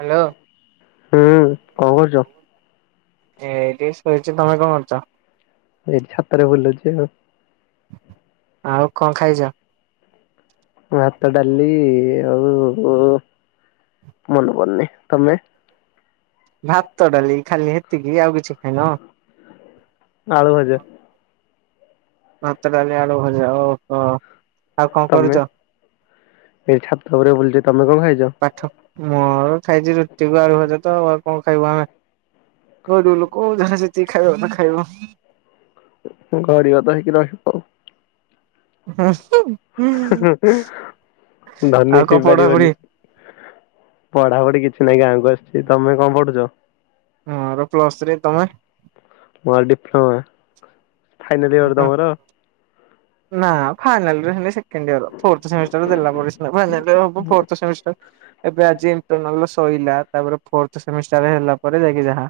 Hello. ହୁଁ କଣ କରୁଛ? ଏଁ ଏଇଠିଁ ଶୋଇଛି ତମେ କଣ କରୁଛ? ଏଇ ଛାତରେ ଭୁଲୁଛି ଆଉଁ। ଆଉଁ କଣ ଖାଇଛ? ଭାତ ଡାଲି ଆଉଁ କଣ ମନେ ପଡୁନି। ତମେ ଭାତ ଡାଲି ଖାଲି ହେତିକି ଆଉ କିଛି ଖାଇଁନ। ଆଳୁ ଭଜା। ଭାତ ଡାଲି ଆଳୁ ଭଜା ଓ ହୋ। ତମେ ଏଇ ଛାତ ଉପରେ ବୁଲୁଛି। ତମେ କଣ ଖାଇଛ? ପାଠ ଉ ମୁଁ ଖାଇଛି ରୁଟିକୁ ଆଳୁ ଭଜା ତ କଣ ଖାଇବ ଆମେ କୋଉଁ ଦିନ କୁ ଯାହା ଯେତିକି ଖାଇବା କଥା ଖାଇବ। ହୁଁ ଗରିବ ତ ହେଇକି ରହିବ ଆଉ। ହୁଁ ଉଁଉଁ। ହିଁହେଁ ହିଁହେଁ ହେଁ ଆଉ ଧନୀ କଣ ପଢାପଢି ହେଇପାରିବନି। ପଢାପଢି କିଛିହିଁ ଗାଁକୁ ଆସିଛି ତମେ କଣ ପଢୁଛ? ମୋର ପ୍ଲସ ଥ୍ରୀ ତମେ। ମୋର ଡିଫ୍ଳୋମା। ହଁ ନା ଫାଇନାଲ [unintelligible] [unintelligible] ଏବେ ଆଜି ଇଣ୍ଟରନାଲ ଶଇଲା ତାପରେ ଫୋର୍ଥ ସେମିଷ୍ଟାର ହେଲା ପରେ ଯାଇକି ଯାହା।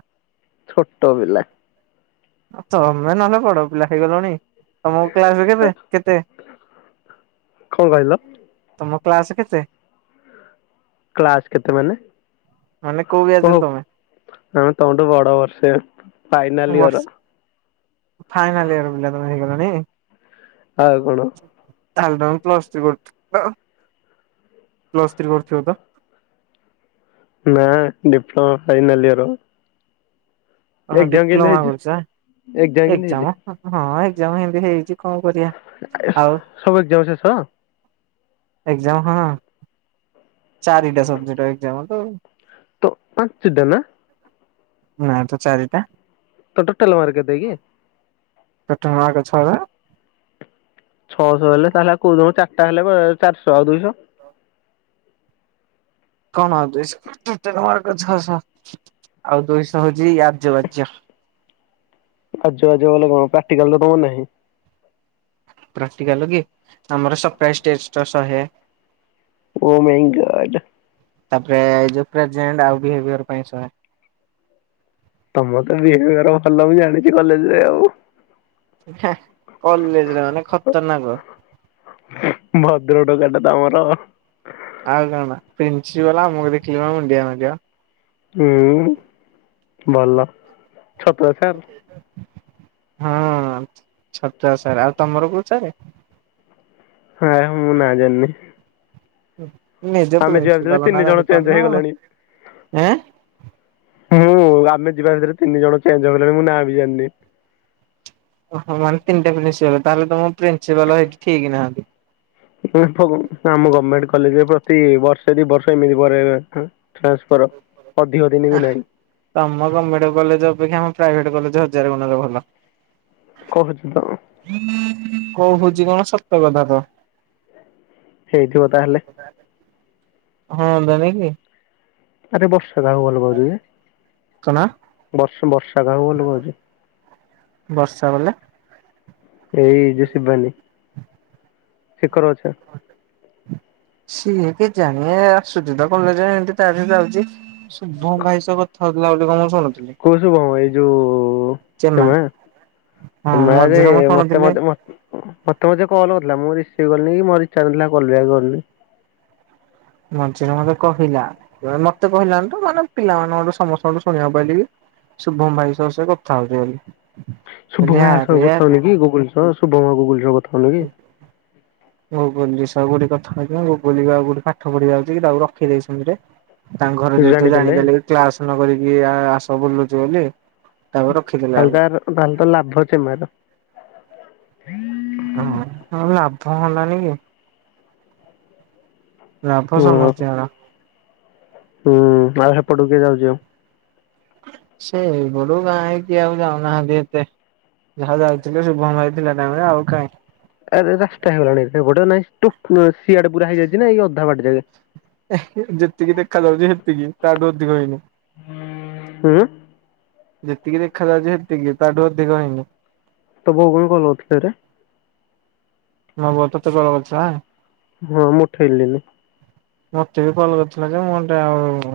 ଛୋଟ ପିଲା। ତମେ ନହେଲେ ବଡ ପିଲା ହେଇଗଲଣି। ତମକୁ କ୍ଲାସ କେବେ କେତେ? କଣ କହିଲ ତମ କ୍ଲାସ କେତେ? କ୍ଲାସ୍ କେତେ ମାନେ। ମାନେ କୋଉ ବ୍ୟାଚ୍ ର ଓହୋ ତମେ? ଆମେ ତମଠୁ ବଡ ବର୍ଷେ ଫାଇନାଲ ବର୍ଷ ଇଅର। ଫାଇନାଲ ଇୟର ପିଲା ତମେ ହେଇଗଲଣି। ଆଉ କଣ? ତାହେଲେ ତମେ ପ୍ଲସ୍ ଥ୍ରୀ କରୁଥିଲ ପ୍ଲସ୍ ଥ୍ରୀ କରୁଥିବ ତ। ନାଁ ଡିପ୍ଲୋମା ଫାଇନାଲ ଇୟର। ଓହୋ ଏକ୍ଜାମ କେମିତି ଡିପ୍ଲୋମା ହେଇଛି? କରୁଛ ଏକ୍ଜାମ କେମିତି ହେଇଛି? ଏକ୍ସାମ ହଁ ଏକ୍ସାମ ସେମିତି ହେଇଛି କଣ କରିବା। ଆଉ ସବୁ ଏକ୍ଜାମ ଶେଷ। ଏକ୍ଜାମ ହଁ ଚାରିଟା ସବଜେକ୍ଟ ଏକ୍ଜାମ ତ ଆଉ। ତ ପାଞ୍ଚେ ଟା ନା। ନା ତ ଚାରିଟା। ତୋ ଟୋଟାଲ ମାର୍କ କେତେ କି? ଟୋଟାଲ ମାର୍କ ଛ ପା। ଛଅଶହ ହେଲେ ତାହେଲେ [unintelligible] ଚାରିଟା ହେଲେ ଚାରିଶହ ଆଉ ଦୁଇଶହ। କଣ ଆଉ ଦୁଇଶହ ଟୋଟାଲ ମାର୍କ ଛଅଶହ ଆଉ ଦୁଇଶହ ହଉଛି ଆଯ୍ୟ ବାଜ୍ୟ। ଆଜ୍ୟ ବାଜ୍ୟ ମାନେ କଣ ପ୍ରାକ୍ଟିକାଲ ତ ତମର ନାହିଁ। ପ୍ରାକ୍ଟିକାଲ କି ଆମର ସପ୍ରାଇଜ ଟେଷ୍ଟ ଶହେ। ଓ ମାଇଁ ଗଡ। ତାପରେ ଏଇ ଯୋଉ ପ୍ରେଜେଣ୍ଟ ଆଉ ବିହେବିଅର ପାଇଁ ଶହେ। ତମର ତ ବିହେବିୟର ଭଲ ମୁଁ ଜାଣିଛି କଲେଜରେ ଆଉ। କଲେଜରେ ମାନେ ଖତରନାକ ଭଦ୍ରଟୋକାଟା ତ ଆମର। ଆଉ କଣ ପ୍ରିନ୍ସିପାଲ ଆମକୁ ଦେଖିଲେ ପା ମୁଣ୍ଡିଆ ମାରିବ। ହୁଁ ଭଲ ଛତଛାର୍। ହଁ ଛତରା ସାରେ ଆଉ ତମର କୋଉ ସାରେ। ହଁ ମୁଁ ନା ଜାଣିନି। ନିଜେ ଆମେ ଯିବା ଭିତରେ ପ୍ରିନ୍ସିପାଲ ନା ତିନି ଜଣ ଜାଣିପାରୁନ ଚେଞ୍ଜ ହେଇଗଲେଣି। ଏଁ? ମୁ ଆମେ ଯିବା ଭିତରେ ତିନି ଜଣ ଚେଞ୍ଜ ହେଇଗଲେଣି ମୁଁ ନାଁ ବି ଜାଣିନି। ଓହୋ ମାନେ ତିନିଟା ପ୍ରିନ୍ସିପାଲ ତାହଲେ ତମ ପ୍ରିନ୍ିସିପାଲ ସେଇି ଠିକି ନାହାନ୍ତି ଆମ ଗଭର୍ଣମେଣ୍ଟ କଲେଜରେ ପ୍ରତି ବର୍ଷେ ଦି ବର୍ଷ ଏମିତି ପରେ ଟ୍ରାନ୍ସଫର ଅଧିକ ଦିନି ବି ନାହିଁ। ତମ ଗଭର୍ଣମେଣ୍ଟ କଲେଜ ଅପେକ୍ଷା ଆମ ପ୍ରାଇଭେଟ କଲେଜ ହଜାର ଗୁଣରେ ଭଲ। କହୁଛି ତ। କହୁଛି କଣ ସତ କଥା ତ। ହେଇଥିବ ତାହେଲେ। ହଁ ଦନ କି ଆରେ ବର୍ଷା କାହାକୁ ଭଲ ପାଉଛି ଯେ କଣ ବର୍ଷ ବର୍ଷା କାହାକୁ ଭଲ ପାଉଛି? ବର୍ଷା ମାନେ? ଏଇ ଯୋ ଶିବାନୀ ସେକର ଅଛ। ସିଏ କିଜାଣ ଆସୁଛି ତ କଲେଜ ଏତି ଯାଉଛି ସୋମ ଭାଇସହ କଥା ହଉଥିଲା ବୋଲି କଣ ମୁଁ ଶୁଣୁ କୋଉ ଶୁଭମ୍ ଭାଈ? ଯୋଉ ଚେମା ସେ ହଁ ମାରେ ମଝିରେ ମୁଁ ମତେ ଶୁଣୁଥିଲି ମତେ ମ ମତେ ମଝିରେ କଲ କରିଥିଲା ମୁଁ ରିସିଭ୍ କଲିିନି କି ମୋ ରିଚାଜ୍ ନଥିଲା କଲ ବ୍ୟକ୍ କରିନି। ମଞ୍ଚ ମତେ କହିଲା ମତେ କହିଲାନ ତ ମାନେ ପିଲାମାନଙ୍କଠୁ ସମସ୍ତଙ୍କଠୁ ଶୁଣିବାକୁ ପାଇଲି କି ଶୁଭମ ଭାଇ ସହ ସେ କଥା ହଉଚି ବୋଲି। କହିଲି ଶୁଭମ ଆରେ ସହ ଆରେ କଥାଉନି କି ଗୁଗଲ ଶୁଭମ ଗୁଗଲ ହ ଗୋଟେ କଥା ଆଉ ଗୋଟେ ପାଠ ପଢିବା ଯଉଛି କି ତାକୁ ରଖିଦେଇଛନ୍ତିରେ ତାଙ୍କ ଘର ଯେହେତୁ ଜାଣିଦେଲେ ଜାଣିପାରିଲ କି କ୍ଲାସ ନ କରିକି ଆସ ବୁଲୁଛି ବୋଲି ତାକୁ ରଖିଦେଲେ ଆକୁ ତାହେଲେ ତ ତାହେଲେ ତ ଲାଭ ଅଛି ହଁ ଲାଭ ହେଲାନି କି ହ ଲାଭ ସମସ୍ତି ଙ୍କର ହୁଁ ଆଉ ସେପଟକୁ କି ଯାଉଛି ଆଉ ସେଇ ବଡୁ ଗାଁ ହେଇକି ଆଉ ଯାଉନାହାନ୍ତି ଏତେ ଯାହା ଯାଇଥିଲେ ଶୁଭମ୍ ଭାଈ ଥିଲା ଟାଇରେ ଆଉ କାଇଁ ଆରେ ରାସ୍ତା ହେଇଗଲାଣି ସେଗୁଡା ନାଇଁ ତୁ ସିଆଡେ ପୁରା ହେଇଯାଇଛି ନା ଏଇ ଅଧା ବାଟି ଯାଏ? ଯେତିକି ଦେଖା ଯାଉଛି ସେତିକି ତାଠୁ ଅଧିକ ହେଇନି। ହୁଁ ଯେତିକି ଦେଖାଯାଉଛି ସେତିକି ତାଠୁ ଅଧିକ ହେଇନି ତ ବଉଗୁଳି କଲଉଥିଲେ ରେ [inaudible] ମ ବତ ତେ କଳ କରିଛ ହଁ ମୁଁ ଉଠେଇଲିନି ମତେ ବି ଭଲ କରିଥିଲା ଯେ ମୁଁ ଟେ ଆଉ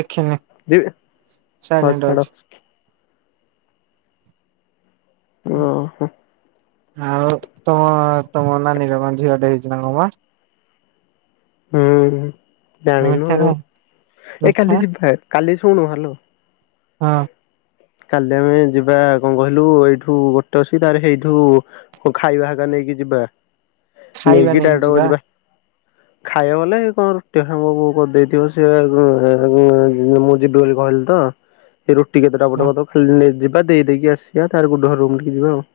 ଦେଖିନି ଯିବ ହଉ ସାଇଲେଣ୍ଟ ଛାଡ଼। ଅଛି ଓ ହୋ ଆଉ ତମ ତମ ନାନୀର କଣ ଝିଅ ଟେ ହେଇଛି ନା କଣ ପା? ହୁଁ ଜାଣିନୁ ମିଠା ଆଉ ଖାଇ ଏ ମିଠା କାଲି ଯିବା କାଲି ଶୁଣୁ ହ୍ୟଲୋ ହଁ କାଲି ଆମେ ଯିବା କଣ କହିଲୁ ଏଇଠୁ ଗୋଟେ ଅସି ତାର ସେଇଠୁ ହ ଖାଇବା ଖବା ନେଇକି ଯିବା ନେଇକି ଡାଇରେକ୍ଟକୁ ଯିବା ଖାଇବା ବଲେ କଣ ରୁଟି ଖବ କରିଦେଇଥିବ ସିଏ ମୁଁ ଯିବି ବୋଲି କହିଲି ତ ଏ ରୁଟି କେତେଟା ହଁ ପଟେ ଖାଲି ଯିବା ଦେଇେଇକି ଆସିବା ଗୋଟର ରୁମ ଟିକେ ଯିବା ଆଉ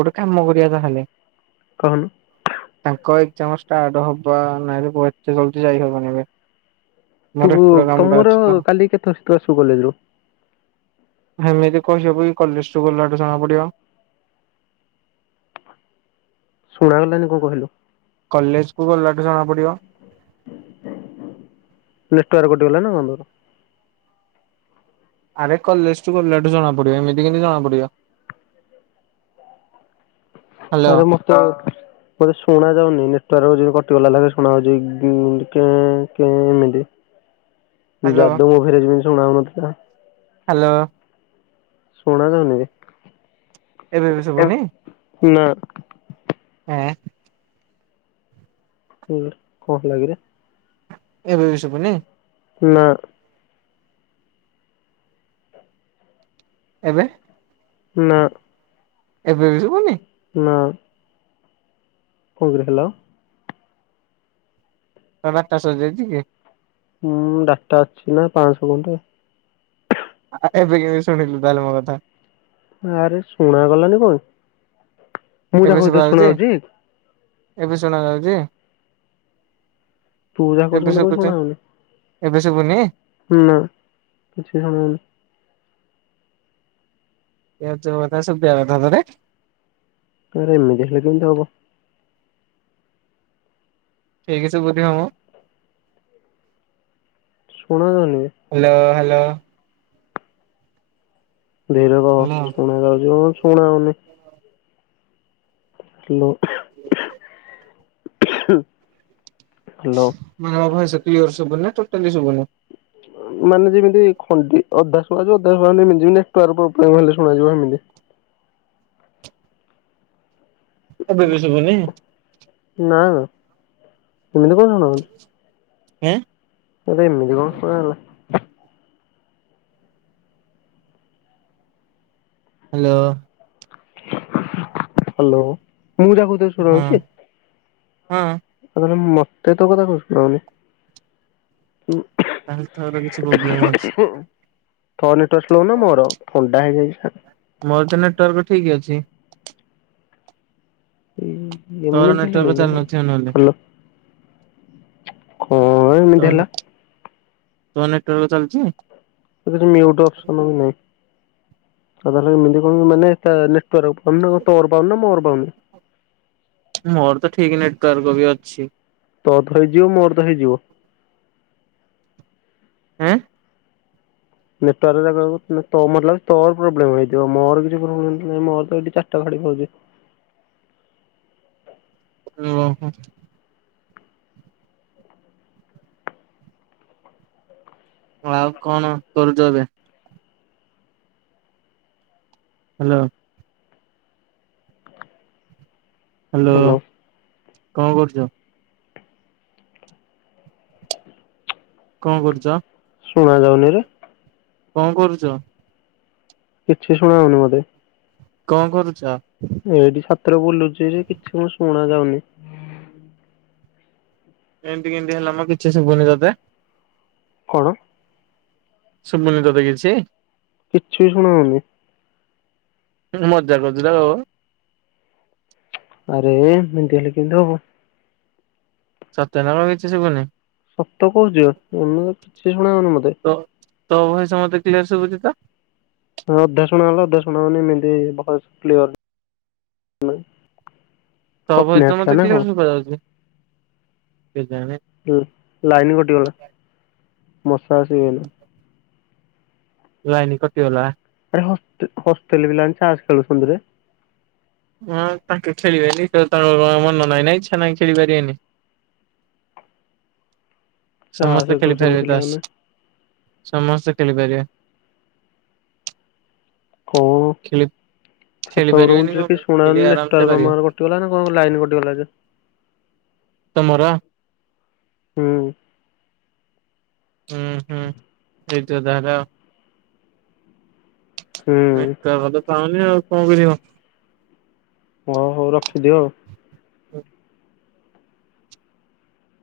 ଗୋଟେ କାମ କରିବା ତାହେଲେ କଣ? ତାଙ୍କ ଏଜାମ ଷ୍ଟାର୍ଟ ହବ ନାଇଁ ଏତେ ଜଲଦି ଯାଇହବନ ଏବେ ମୋର ତୁ ଏପଟ କାମଟା ତମର ଅଛି ତ। କାଲି କେତେ କେତେ ଆସିବୁ କଲେଜ ରୁ? ଏମିତି କହିହବ କି କଲେଜ କୁ ଗଲାଠୁ ଜଣା ପଡିବ। ଶୁଣାଗଲାନି କଣ କହିଲେ। କଲେଜ କୁ ଗଲାଠୁ ଜଣା ପଡିବ ନେଟୱାର୍କ କଟି ଗଲା ନା କଣ ତୋର ଆରେ କଲେଜ ଟୁ ଗଲାଠୁ ଜଣା ପଡିବ ଏମିତି କେମିତି ଜଣା ପଡିବ ହ୍ୟାଲୋ ଆରେ ମୁଁ ତ ମତେ ଶୁଣା ଯାଉନି ନେଟୱାର୍କ ଯ କଟିଗଲା ଲେଖେ ଶୁଣା ଯାଉଛି କେଁ କେ ଏମତି ତୁ ଯା ହ୍ୟାଲୋ ଦ ମୁଁ ଫେରେ ଯିବି ଶୁଣାଉନ ହ୍ୟାଲୋ ଶୁଣାଯାଉନି ଏବେ ବି ଶୁଭୁନି ନା ଆଁ ହୁଁ କଣ ହେଲା କି ରେ ଏବେ ବି ଶୁଭୁନି ନା ଏବେ ନା ଏବେ ବି ଶୁଭୁନି ନାଁ କଣ କରୁଥିଲ? ତା ଡ଼ାଟା ସରି ଜେଇଛି କି? ହୁଁ ଡାଟା ଅଛି ନା ପାଞ୍ଚଶହ ଖଣ୍ଡେ ଏବେ କେମିତି ଶଣିଲୁ ତାହେଲେ ମୋ କଥା? ଆରେ ଶୁଣା ଗଲାନି କଣ? ମୁଁ ଯାହା ଏବେ ଶୁଭା କହୁଥିଲି ଶୁଣା ଯାଉଛି ହଉଛି ଏବେ ଶୁଣାଯାଉଛି? ତୁ ଯାହା କହୁଛୁ ଏବେ ମୋତେ କଣ ଶୁଭୁଛି ଶୁଣା ହଉନି ଏବେ ଶୁଭୁନି। ନା କିଛି ଶୁଭୁନି। ଏ ତୋ କଥା ସୁଭିଆ କଥା ପରା। ଆରେ ଏମିତି ହେଲେ କେମିତି ହବ। ଠିକ ଶୁଭୁଥିବ ମୋ। ଶୁଣା ଯାଉନି। Hello hello. ଧୀରେ କହ ହ୍ୟାଲୋ ଶୁଣାଯାଉଛି କ ଶୁଣା ଯାଉନି। ହାଲୋ। ହୁଁ। [inaudible] ହାଲୋ। ମୋର ଭଏସ କ୍ଲିୟର ଶୁଭୁନି ନା ଟୋଟାଲି ଶୁଭୁନି। ମାନେ ଯେମିତି ଖଣ୍ଡି ଅଧା ସୁଭାଯାଉ ଅଧା ଶୁଭା ଯାଉନି ନା। ତରବର୍ ହେଲେ ଶୁଣାଯିବ ଏମିତି। ଏବେ ବି ଶୁଭୁନି? ନା ଏମିତି କଣ ଶୁଣାଯାଉଛି? ହଁ। ଆରେ ଏମିତି କଣ ଶୁଣା ହେଲା। ହ୍ୟାଲୋ। ହ୍ୟାଲୋ ମୁଁ ଯା କହୁଛି ହଁ ହଁ। ଆଉ ତାହେଲେ ମତେ ତୋ କଥା କଣ ଶୁଣା ଯାଉନି। ତାହେଲେ ତୋର କିଛି ପ୍ରୋବ୍ଲେମ ଅଛି। ତୋ ନେଟୱାର୍କ ସ୍ଲୋ ନା ମୋର? ଥଣ୍ଡା ହେଇଯାଇଛି ତ। ମୋର ତ ନେଟୱାର୍କ ଠିକ ଅଛି। ତୋର ଏମିତି ନେଟୱାର୍କ ହେଲେ ଚାଲି ନଥିବ ନହେଲେ। ହାଲୋ କଣ ଏମିତି ହେଲା ତାହେଲେ ତୋ ନେଟୱାର୍କ ଚାଲିଛି। ଏଇଠି ମ୍ୟୁଟ ଅପସନ୍ ବି ନାହିଁ [unintelligible] ମାନେ ତା ନେ ତୋର ଫୋନ ତୋର ପାଉନି ନା ମୋର ପାଉନି? ମୋର ତ ଠିକ ନେଟୱାର୍କ ବି ଅଛି। ତୋର ଥରେ ହେଇଯିବ ମୋର ତ ହେଇଯିବ। ଆଁ। ନେଟୱାର୍କ ଯାଗାକୁ ତ ମତେ ଲାଗୁଚି ତୋର ପ୍ରୋବ୍ଲେମ ହେଇଥିବ। ମୋର କିଛି ପ୍ରୋବ୍ଲେମ ନାହିଁ ମୋର ତ ଏଠି ଚାରିଟା ଘଡ଼ି ପାଉଛି। ଓହୋ। ଆଉ କଣ କରୁଛୁ ଏବେ? ହ୍ୟାଲୋ। ହ୍ୟାଲୋ ହାଲୋ କଣ କରୁଛ? କଣ କରୁଛ? ଶୁଣାଯାଉନିରେ। କଣ କରୁଛ? କିଛି ଶୁଣା ଯାଉନି ମତେ। କଣ କରୁଛ? ଏଇଠି ଛାତରେ ବୁଲୁଛି ଯେ କିଛି ମୁ ଶୁଣା ଯାଉନି। ଏମିତି କେମିତି ହେଲା ମ କିଛି ଶୁବୁନି ତତେ। କଣ? ଶୁଭୁନି ତତେ କିଛି? କିଛି ବି ଶୁଣାହୋଉନି। ମଜା କରୁଚୁ ନା କଣ। ଆରେ ଏମିତି ହେଲେ କେମିତି ହବ। ସତ ରେ ନା କଣ କିଛି ଶୁଭୁନି। ସତ କହୁଛି ଏମିତି କିଛି ଶୁଣାଯାଉନି ମତେ। ତୋ ତୋ ଭଏସ ମତେ କ୍ଲିୟର ଶୁଭୁଛି ତ। ହଁ ଅଧା ଶୁଣାଗଲେ ଅଧା ସୁଣା ଯାଉନି ଏମିତି ଭଏସ କ୍ଲିଅର ହୁଁ। ତମ ଭଏସ ତ ମତେ କ୍ଲିୟର ସୁବା ଯାଉଛି। କେଜାଣି। ହୁଁ ଲାଇନ କଟିଗଲା ମଶା ଆସିଗଲେ। [inaudible] ଲାଇନି କଟିଗଲା। ଆରେ ହ ହଷ୍ଟେଲ ରେ ପିଲାମାନେ ତାସ ଖେଳୁଛନ୍ତି ରେ। ହଁ ତାଙ୍କେ ଖେଳିବେନି ତାଙ୍କ କଣ ମନ ନାହିଁ ନା ଇଚ୍ଛା ନାହିଁ ଖେଳି ପାରିବେନି। ତାସ ସମସ୍ତେ ଖେଳୁଛନ୍ତି ଖେଳିପାରିବେ ପିଲାମାନେ ତାସ ସମସ୍ତେ ଖେଳିପାରିବେ। କଣ ଖେଳି ଖେଳି ଛାତ ଉପରେ ପାରିବେନି ବୁଲୁଚି କଣ ପାଇଁ କିଛି ଖେଳି ଶୁଣାଯାଉନି ଆରାମ ସେ ନେଟୱାର୍କ ଆମ ପାରିବେ ଗାଁରେ କଟ କଟିଗଲା ନା କଣ ଲାଇନ୍ କଟିଗଲା ଯେ? ତମର। ହୁଁ। ହୁଁ ହୁଁ ହେଇଥିବ ତାହେଲେ ଆଉ। ହୁଁ ନେଟୱାର୍କ ତ ପାଉନି ଆଉ କଣ କରିବ। ହଉ ହଉ ରଖିଦିଅ ଆଉ। ହୁଁ,